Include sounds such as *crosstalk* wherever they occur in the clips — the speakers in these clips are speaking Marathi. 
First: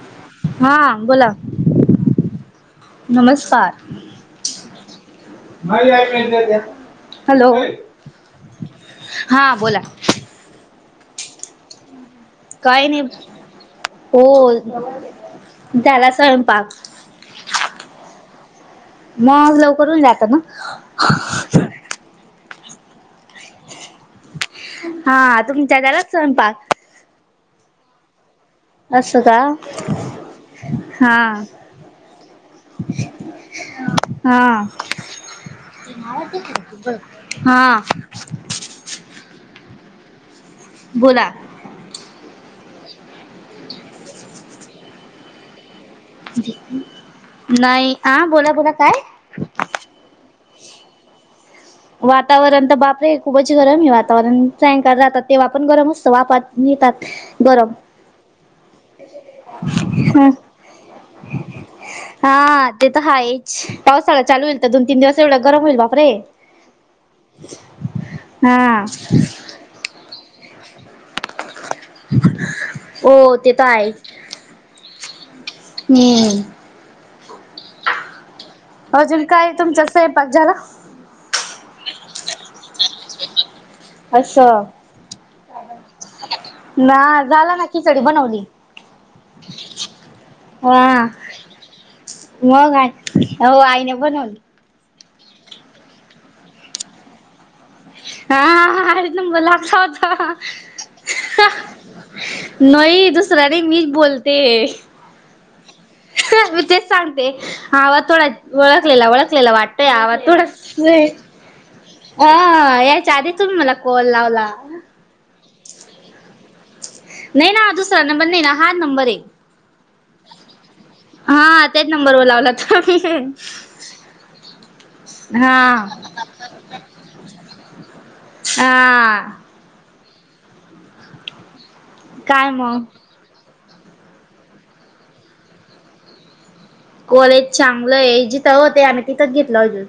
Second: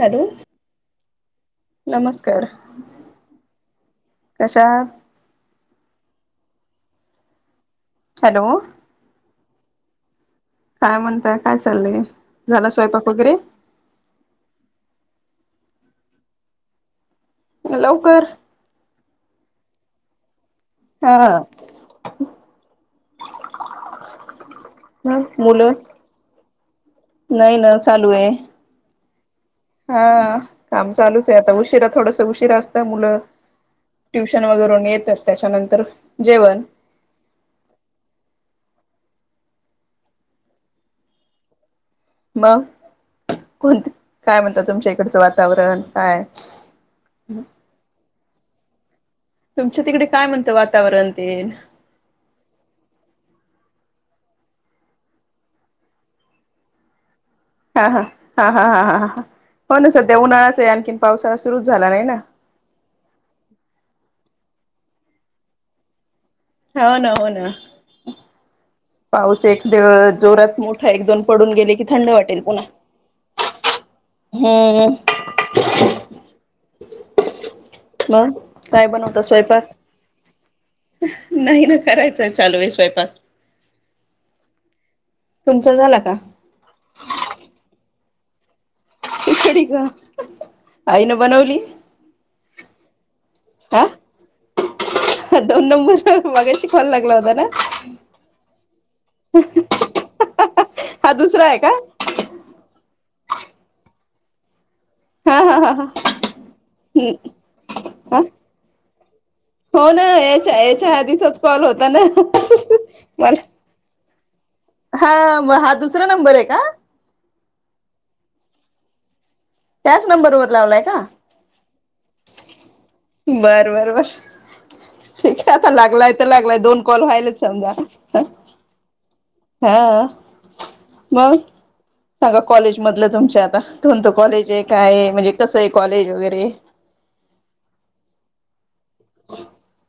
हॅलो हा बोला नमस्कार नमस्कार कशा आहात. *inaudible* हॅलो हॅलो हा बोला काय म्हणताय, काय चाललंय? झाला काही नाही स्वयंपाक वगैरे हो झाला स्वयंपाक लवकर मग लवकर होऊन जात ना. हा हा मुलं तुमचा झाला स्वयंपाक नाही ना चालू हे. असं का हा काम हा चालूच आहे आता उशिरा थोडस उशिरा असतं मुलं हा ट्युशन वरून येतात त्याच्यानंतर जेवण हा बोला मग कोणते काय म्हणतात तुमच्या इकडचं वातावरण काय नाही आ, बोला बोला काय? तुमच्या तिकडे काय म्हणतं वातावरण ते वातावरण तर बापरे खूपच गरम आहे वातावरण सायंकाळ राहात तेव्हा पण गरम असतं वाफा तात हा हा हा हा हा हा ह हा हो ना सध्या ह उन्हाळाच आहे आणखीन पावसाळा सुरुच झाला नाही ना हा ते तर हायच पावसाळा्यात चालू होईल तर दोन तीन दिवस एवढ गरम होईल बापरे हो ना हो ना हा. पाऊस एक दिवस जोरात मोठ एक दोन पडून गेले की थंड वाटेल पुन्हा हो ते हम्म हम् मग काय बनवता अजून काय स्वयंपाक तुमचा स्वयंपाक झाला. नाही ना करायचंय चालू आहे स्वयंपाक असं तुमचा झाला का ना झाला न कि कढी बनवली. खिचडी ग, हा आईन बनवली. मग आ हो आईने बनवली. ह दोन नंबर मगाशी कॉल लागला होता ना. हा हा हाच नंबर लागला होता. हा दुसरा आहे का नोई दुसरं नाही मीच बोलतेय. हा हा हा हा मी तेच सांगते आवाज हा थोडा वळखलेला वळखलेला वाटतोय हो ना आवाज थोडा याच्या याच्या आधीचाच कॉल होता ना अ याच्या आधी तुम्ही मला कॉल लावला. हा मग हा दुसरा नंबर आहे का? नाही ना दुसरा नंबर नाही ना हा नंबर हे. त्याच नंबरवरर लावलाय का? तेच नंबर व लावला त य आता लागलाय तर लागलाय दोन कॉल व्हायलाच समजा. हा हा मग सांगा काय मग कॉलेजमधलं तुमच्या आता कोणतं कॉलेज हे काय म्हणजे कसं आहे कॉलेज वगैरे कॉलेज चांगलं आहे जिथं होते आणि तिथंच घेतलं अजून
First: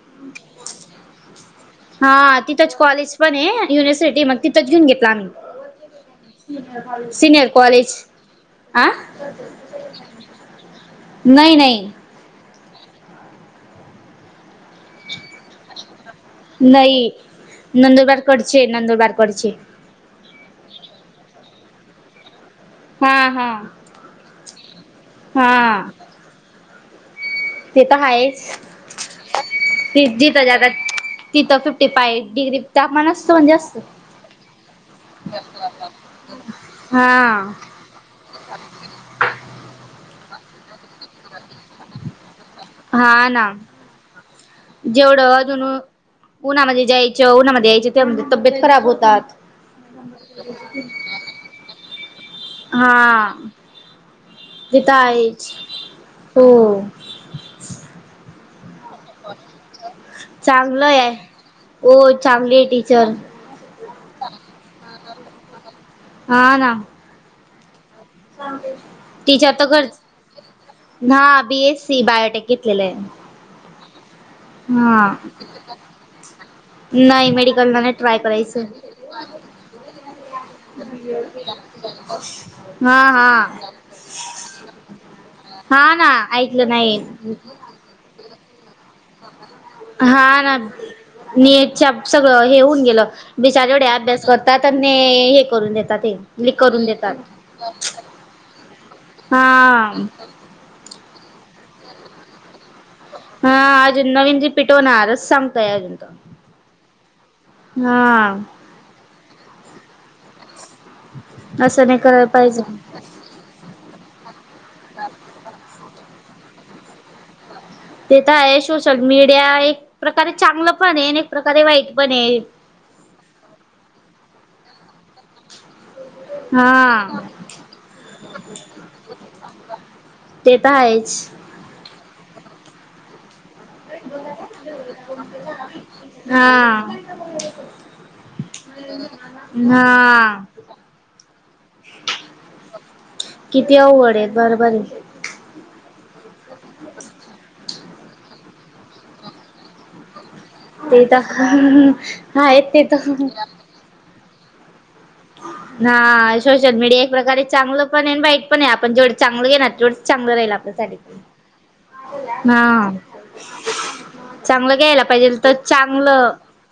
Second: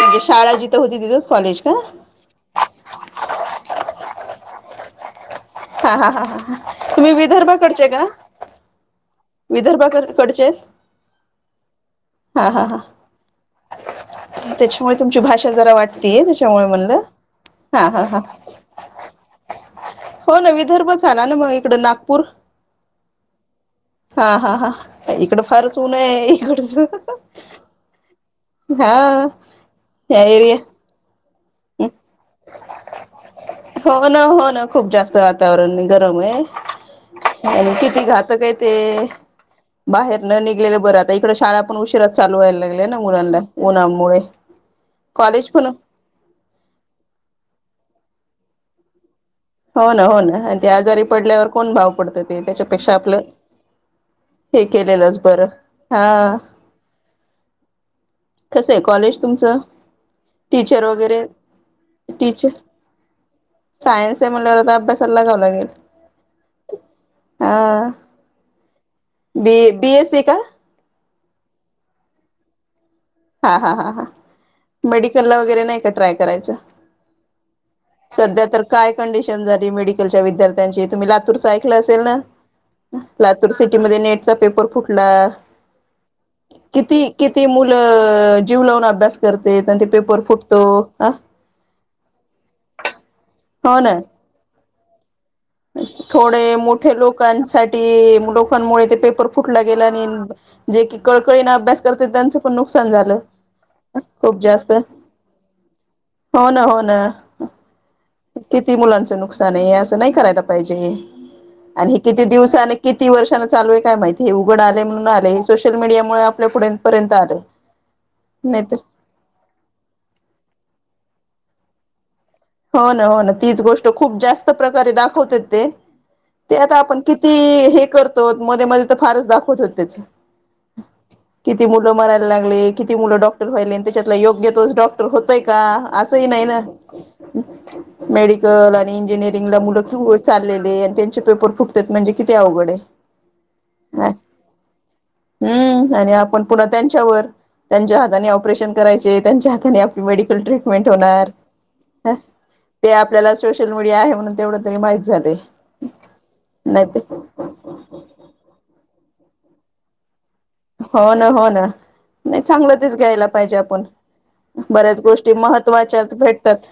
म्हणजे शाळा जिथं होती तिथेच कॉलेज का हा तिथंच कॉलेज पण आहे युनिव्हर्सिटी मग तिथंच घेऊन घेतला हा हा हा हा आम्ही तुम्ही सीनियर विदर्भाकडचे कॉलेज का आं विदर्भाकडचे आहेत नाही नाही हा हा हा त्याच्यामुळे तुमची भाषा जरा वाटतीय त्याच्यामुळे म्हणलं हा हा हा नंदुरबार करचे नंदुरबार करचे विदर्भ झाला ना मग इकड नागपूर हा हा हा हा हा इकडं फार च हा उन आहे इकडच ते तर हाय हा यायरय जातात तिथं फिफ्टी फाय डिग्री तापमान असतो म्हणजे असत हो ना हो ना खूप जास्त वातावरण गरम आहे हा आणि किती घातक आहे ते बाहेर न निघलेलं बरातऐ शाळा पण उशिरा चालू व्हायला लागल्या ना मुलांना उन्हामुळे जेवढं कॉलेज अजून पण उन्हामध्ये जायचं उन्हामध्ये यायचं त्यामध्ये तब्येत खराब होतात हो ना हो ना आणि ते आजारी पडल्यावर कोण भाव पडत ते त्याच्यापेक्षा आपलं हा हे ते तर केलेलंच बरं आहेच हा हो कसं आहे कॉलेज तुमचं टीचर चांगलं आहे. वगैरे हो टीच चांगली आहे टीचर सायन्स आहे म्ह अभ्यासला लागवं लागेल हा तिच तर बी करच बीएससी का हा बीएससी बायोटेक घेतलेलं आहे हा हा हा हा हा मेडिकलला वगैरे नाही का ट्राय करायचं नाही मेडिकल ना सध्या तर काय कंडिशन झाली मेडिकलच्या विद्यार्थ्यांची तुम्ही लातूरचं ऐकलं असेल ना हा हा लातूर सिटी म नेटचा पेपर फुटला हा ना ऐकलं नाही किती किती मुलं अ जीव लावून अभ्यास करते त्यां ते पेपर फुटतो ह सगळ हे होऊन गेलं हो बिचारवढे ना अभ्यास करत थोडे मोठे लोकांसाठी लोकांमुळे ते पेपर फुटला गेला हा आणि जे की कळकळीने अभ्यास करतात त्यांच पण नुकसान झालं हा अजून नवीन खूप रिपीट जास्त होणारच सांगताय हो ना हो ना हमम किती मुलांचं नुकसान आहे असं नाही करायला पाहिजे असं आणि हे नाही किती करायला पाहिजे दिवसाने किती वर्षाने चालू आहे काय माहिती हे उघड आले म्हणून आले हे सोशल मीडिया मुळे आपल्या पुुढे पर्यंत आले ते तर आहे सोशल मीडिया एक प्रकारे चांगलं पण आहे एक प्रकारे वाईट पण आहे हो ना हो ना तीच गोष्ट खूप जास्त प्रकारे दाखवते ते ते आता आपण हा किती हे करतो मध्ये मध्ये तर फारच दाखवत होत त्याचे तेेतऐच लाग किती मुलं डॉक्टर व्हायले त्याच्यात योग्य तोच डॉक्टर होतय का असंही नाही ना हा मेडिकल आणि इंजिनिअरिंगला मुलंि हा चाललेले आणि त्यांचे पेपर फुटतात म्हणजे कती्या अघडे किती वड आहेत बरं बरारी हम्म आणि आपण पुन्हा त्यांच्यावर त्यांच्या हाताने ऑपरेशन करायचे त्यांच्या हाताने आपली मेडिकल ट्रीटमेंट ते होणार तर ह आहेत ते तर आपल्याला सोशल मीडिया आहे म्हणून तेवढं तरी माहिती ह सोशल मीडिया एक प्रकारे चांगलं पण आहे वाईट पण आहे आपण जेवढं चांगलं घेणार तेवढ हो ना हो ना नाही चांगलं हा तेच घ्यायला पाहिजे आपण चांगलं बऱ्याच घ्यायला गोष्टी पाहिजे तर महत्त्वाच्याच चांगलं भेटतात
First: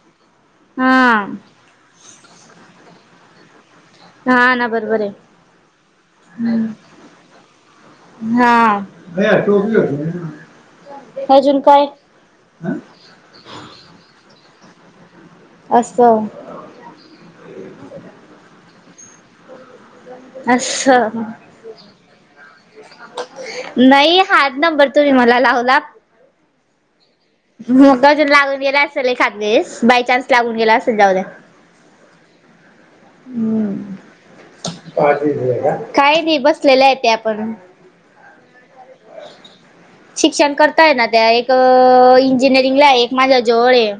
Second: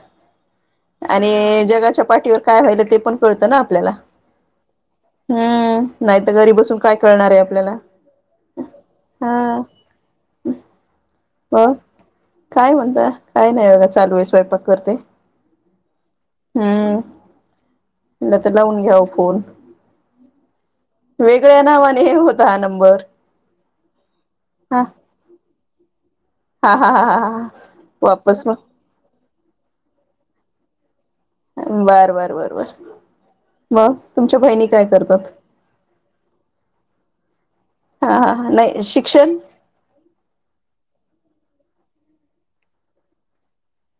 हा आणि जगाच्या पाठीवर काय व्हाय ते पण कळतं ना ल्या हा ना बरोबर आहे हम्म नाही तर घरी बसून काय कळणार आहे आपल्याला अ चोप *unintelligible* अ काय म्हणता काय नाही बघा चालू आहे स्वयंपाक असं हम्म म्ह तर लावून घ्या न असं वेगळ्या नावाने हे होता हा नंबर नाही हाच हा नंबर तुम्ही मला लावला हा हा हा हां मग अजून लागून गेला असेल एकाद्यावेळेस बाय चान्स लागून गेला असेल जावद्या बार बार बर ब हम्म काय करतात काही नाही बसलेले आहे ते आपण हा हा हा नाही शिक्षण शिक्षण करताय ना त्या एक अ इंजिनिअरिंग ला आहे एक माझ्या जवळ आहे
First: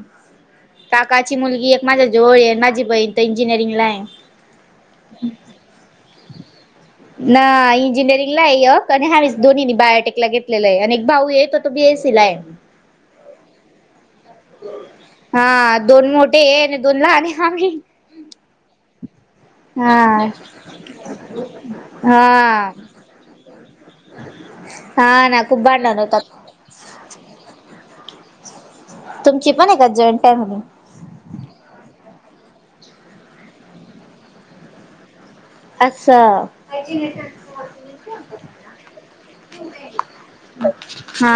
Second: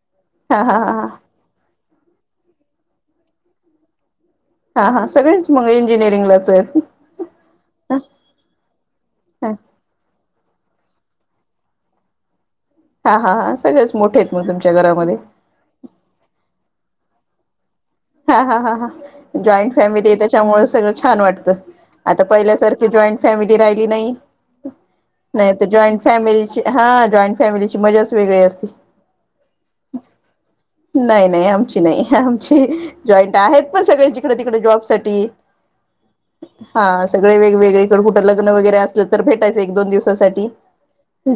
हा हा हा काकाची मुलगी एक माझ्या जोळ यांनाजी पय इथ इंजियरीिंगला हा हा सगळेच मग इंजिनिअरिंग लाच आहेत ना इंजिनिअरिंग ला आणि ह्यावी दोन्ही बायोटेक ला गे लेला आहे आणि एक भाऊ येतो तो आहे बीएसिलाय हा हा हा सगळेच मोठे आहेत मग तुमच्या घरामध्ये हा दोन मोठे आहे आणि दोन लाले ह म् हा हा हा ह जॉईंट फॅमिली हा त्याच्यामुळे सगळं छान वाटत आता हा पहिल्यासारख जॉईंट फॅमिली राहिली नाही हा ना नाही खूप तर भांडण जाईट होतात. फॅमिलीची जाइंट फॅमिलीची मज्जाच वेगळी अस तुमची पण आहे का जॉईंट फॅमिली? नाही नाही आमची नाही जॉईंट आहेत पण सगळे्यां जिकडे तिकडे जॉब साठी असछ हा सगळे वेगवेगळेकड कुठं लग्न वगैरे असलं तर भेटायचं एक दोन दिवसासाठी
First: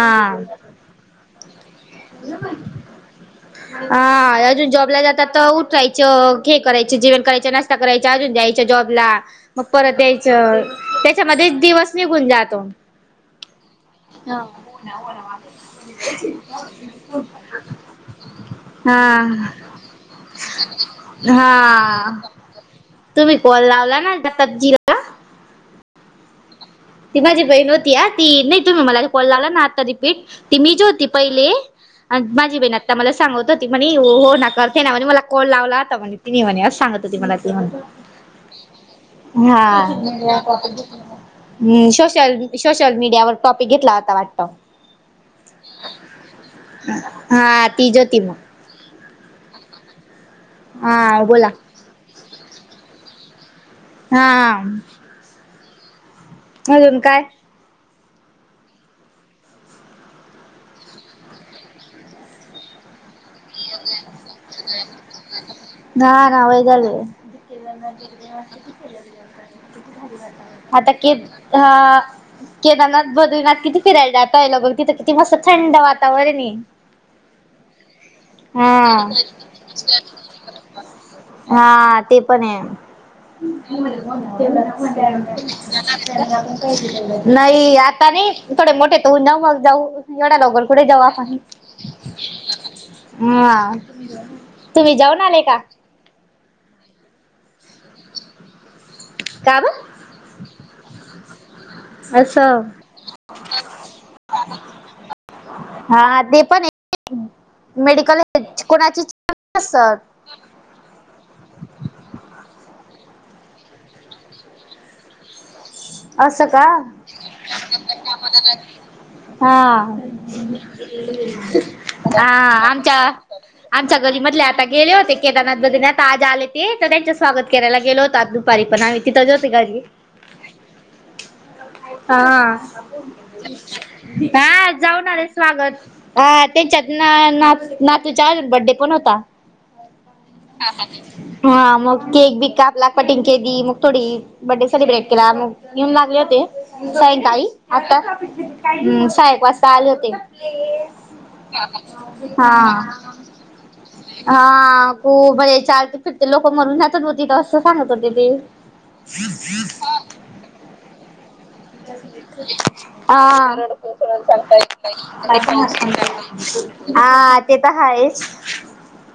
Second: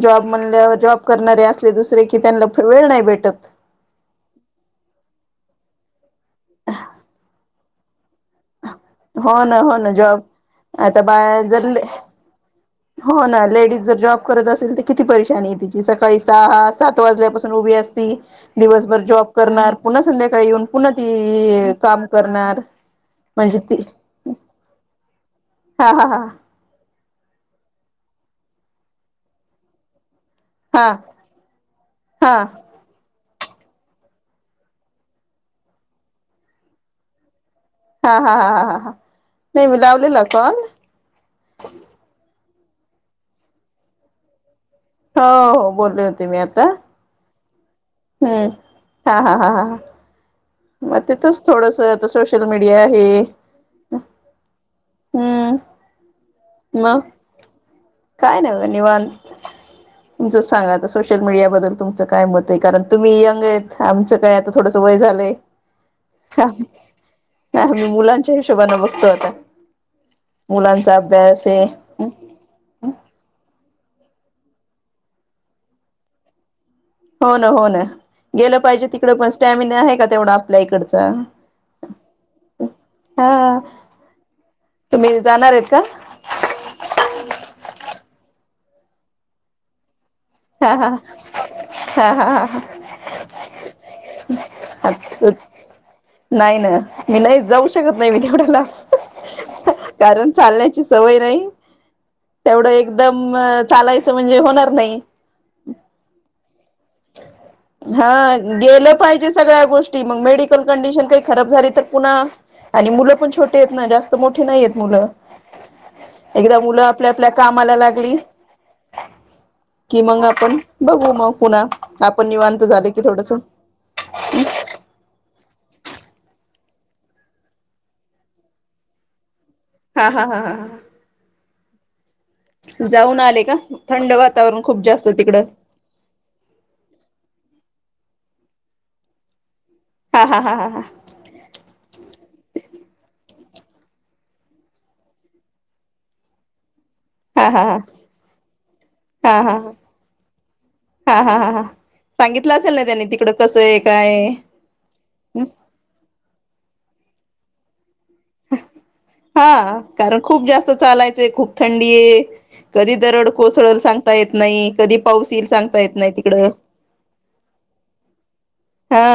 जॉब म्हण जॉब करणारे असले दुसरे की त्यांना वेळ नाही भेटत हा अजून जॉबला जातात तर उठायचं हेरायचे जेवण करायचा नाशता करायचे ूनयच्या जॉबला हो ना मग हो ना परत जॉब यायचं आता बाया त्याच्यामध्येच जर दिवस निघून जातो हो ना लेडीज जर जॉब हा करत असेल तर किती परेशानी आहे तिची सकाळी सहा सात वाजल्यापासून उभी असती दिवसभर जॉब हा करणार पुन्हा संध्याकाळी येऊन पुन्हा ती ते काम हा करणार तुम्ही म्हणजे कोल ती लावला ना ग सब्जीला हा हा हा ती माझी बहीण होती ती नाही तुम्ही मला कॉल लावलाना आता बी ती मी जी हा हा होती पहिले हा माझी बहीण आता मला सांग होती म्हणे हो हो ना करते ना म्हणे मला कॉल लावला तर म्हणे तिने म्हणे असं सांगत होती मला हा हा हा हा हा हा नाही मी लावलेला हा कॉल हम् सोशल सोशल मीडियावर टॉपिक घेतला होता वाटतं हो हो बोलली होते मी आता हा तिज होती मग हम्म हा हा हा ह मग हा तिथच बोला थोडस आता सोशल मीडिया आहे हा हमम अजून काय काय नाही बघ निवांत तुमच सांगा सोशल मीडियाबद्लुमचं काय मत कारण तुमही य आमचं काय आता थोडं वय झालंय ना ना वय झाले आम्ही मुलांच्या हिशोबानं बघतो आता आता मुलांचा के अभ्यास ह आहे केदारनाथ बद्रीनाथ किती फिरायला जातय ल बघ तिथं किती मस्त थंड वातावरण आहे... हो ना हो ना... गेलं पाहिजे हा तिकडे पण स्टॅमिना आहे का तेवढा आपल्या इकडचा हा ते पण आहे... हा तुम्ही जाणार आहेत का नाही आता नाही... थोडे मोठे त न मग जाऊ एवढ्या लवकर हा कुठे हा जाऊ.... हा हा हा हा तुम्ही जाऊन हा आले का... नाही ना मी नाही जाऊ शकत नाही मी तेवढ्या लांब का ब कारण चालण्याची सवय नाही... असं तेवढ एकदम चालायचं म्हणजे होणार नाही... हा ते पण... आहे *unintelligible* मेडिकल हा गेलं कोणाची पाहिजे सगळ्या गोष्टी मग असं मेडिकल कंडिशन काही खराब झाली तर पुन्हा... आणि मुलं पण छोटे आहेत ना जास्त मोठे नाही आहेत मुलं... असं एकदा का... मुलं आपल्या आपल्या कामाला लागली हा.... कि मग आपण बघू मग पुन्हा आपण हा निवांत झाले की आमच्या थोडस आमच्या गल्लीमधले आता गेले होते... केदनाथ बद्रीनाथ आज आले ते तर त्यांच स्वागत करायला गेो होत दुपारी पण आम्ही ति.... हा हा हा हा ह.... हा आले का थंड वातावरण हा खूप जास्त जाऊने तिकडं स्वागत ह तेच्यात... नातूचा बड्डे पण होता... हा हा हा हा हा हा मग केक बी कापला कटिंग.... दी मग थोडी बर्डे सेलिब्रेट केला मग येऊन लागले होते... हा सायंकाळी हा हा आता हम् हा सहाएक हा वाजता आले होते... हा हा हा हा हा सांगितलं असेल ना त्यानी तिकडं कसं आहे काय हा तू म्हर चार... फिर ते लोक मरून जातत होती तर असं सांगत होते ते... हा कारण खूप जास्त चालायचंय खूप थंडी आहे कधी दरड हा कोसळल सांगता येत नाही पल.. कधी पाऊस येईल सांगता येत नाही तिकडं हा ते तर ह आहेच.. हा...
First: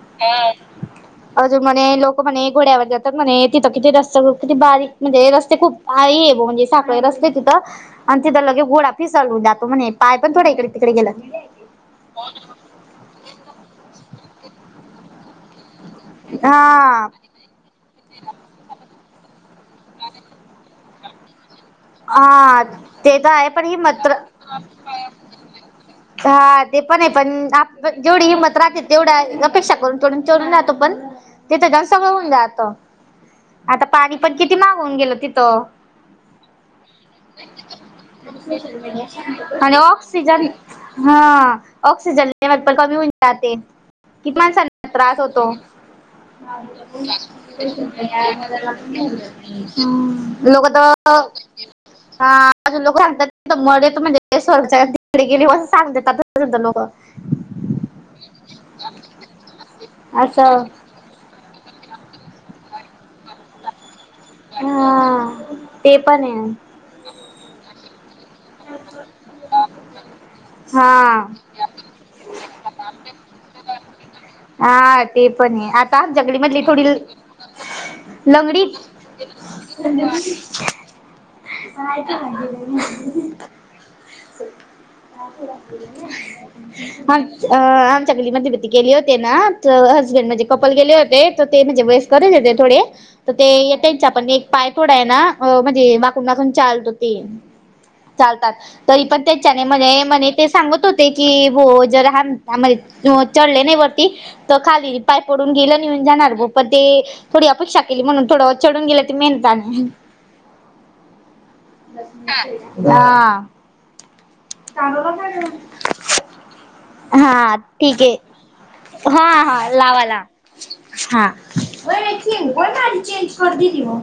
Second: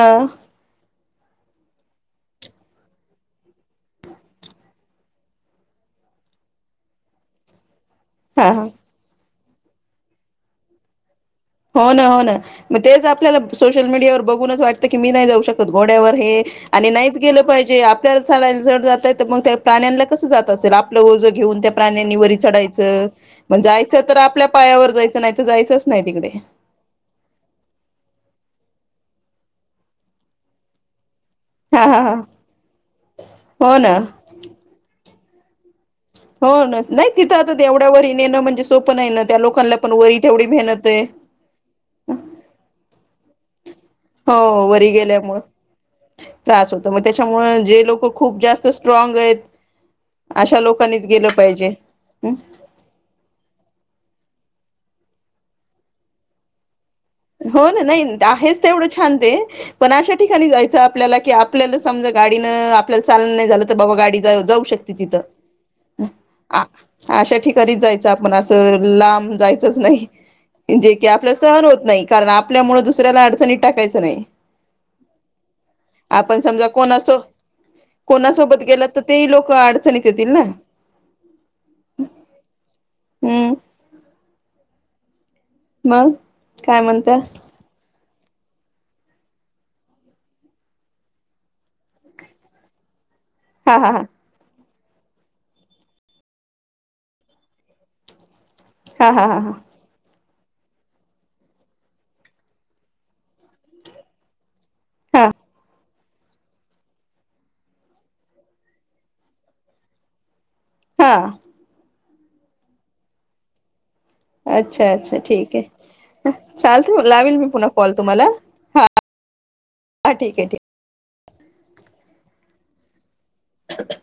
अजून म्हणे लोक म्हणे घोड्यावर जातात म्हणे तिथं किती रस्त किती बारीक म्हणजे रस्ते खूप आहे... म्हे साखळे र असले तिथं आणि तिथं हा लगे हा घोडा फिसालू जातो म्हणे पाय पण थोड्या इकडे तिकडे गेला.. हो ना हो ना मग तेच आपल्याला सोशल मीडियावर बघूनच वाटतं की मी नाही जाऊ शकत.... घोड्यावर हे आणि हा नाहीच गेलं पाहिजे... आपल्याला चालायला जड जातय तर मग त्या प्राण्यांना कस जात असेल आपलं ओझं घेऊन त्या... प्राण्यांनी वरी हा चढायचं ते तर आहे मग पण ही जायचं मात्र तर आपल्या पायावर जायचं नाही तर जायचंच नाही तिकडे.... हा ते पण आहे पण आपण जेवढी हिंमत राहते तेवढा अपेक्षा करून चढून चढून जातो पण... तिथं हा जाऊन हा सगळं हा होऊन जाात हो आता ना पाणी पण किती मागवून गेलं तिथं... हो ना नाही तिथं आता ते एवढ्या वरी नेणं म्हणजे सोपं नाही ना त्या लोकांना आणि पण वरी तेवढी ऑक्सिजन मेहनत आहे. हा ऑक्सिजन लेवल पण कमी होऊन जाते किती हो माणसांना वरी त्रास गेल्यामुळे होतो. त्रास होतो मग त्याच्यामुळे जे लोक खूप जास्त स्ट्रॉंग आहेत अशा लोक.... लोकांनीच गेलं पाहिजे हा लोक सांगतात मेत म्हणजे... ते स्वगाच्या तिकडे गेलीं सांगते आ नको... हो ना नाही आहेच ते एवढं छान ते पण अशा ठिकाणी असं जायचं आपल्याला की आपल्याला... समजा गाडीं आपल्याला चाल नाही झा तर बाबा गाडी... जाऊ शकते हा ते तिथं पण आहे अशा ठिकाणी जायचं आपण... तर लांब जायचच नाही जे की हा आपल्या सहन होत नाही. कारण आपल्यामुळे दुसऱ्याला अडचणीत टाकायचं नाही... हा ते पण आहे आता आपण जंगलीमधली समजा थोडी... कोणासो कोणासोबत लंगडी... गेलं तर तेही लोक अडचणीत ह... येतील ना हम्म अ मग काय म्हणता अ... जंगलीमध्ये भीती गेली होते ना तर हसबंड म्हणज कपल गेले होते तर ते म्हणजे वेस करत होेतते थोडे... तर ते हा हा त्यांचा पण एक पाय पोडा आहे ना म्हणजे कून चालत ते चालतात तरी हा हा पण हा हा हा त्याच्याने म्ह म्ह ते सांगत होते की ब जरम चढले नाही वरती त खाली र पाय हा पडून गेलं ऊन जाणार पण ते थोडी अपेक्षा केली म्हणून थोडं चढून गेलं त मेहनता हा हा अच्छा अच्छा ठीक आहे चालत लावेल मी हा पुन्हा कॉल ठीक आहे तुम्हाला हा हा हा लावा ला ठीक आहे ठीक हा को चेंज कर दि म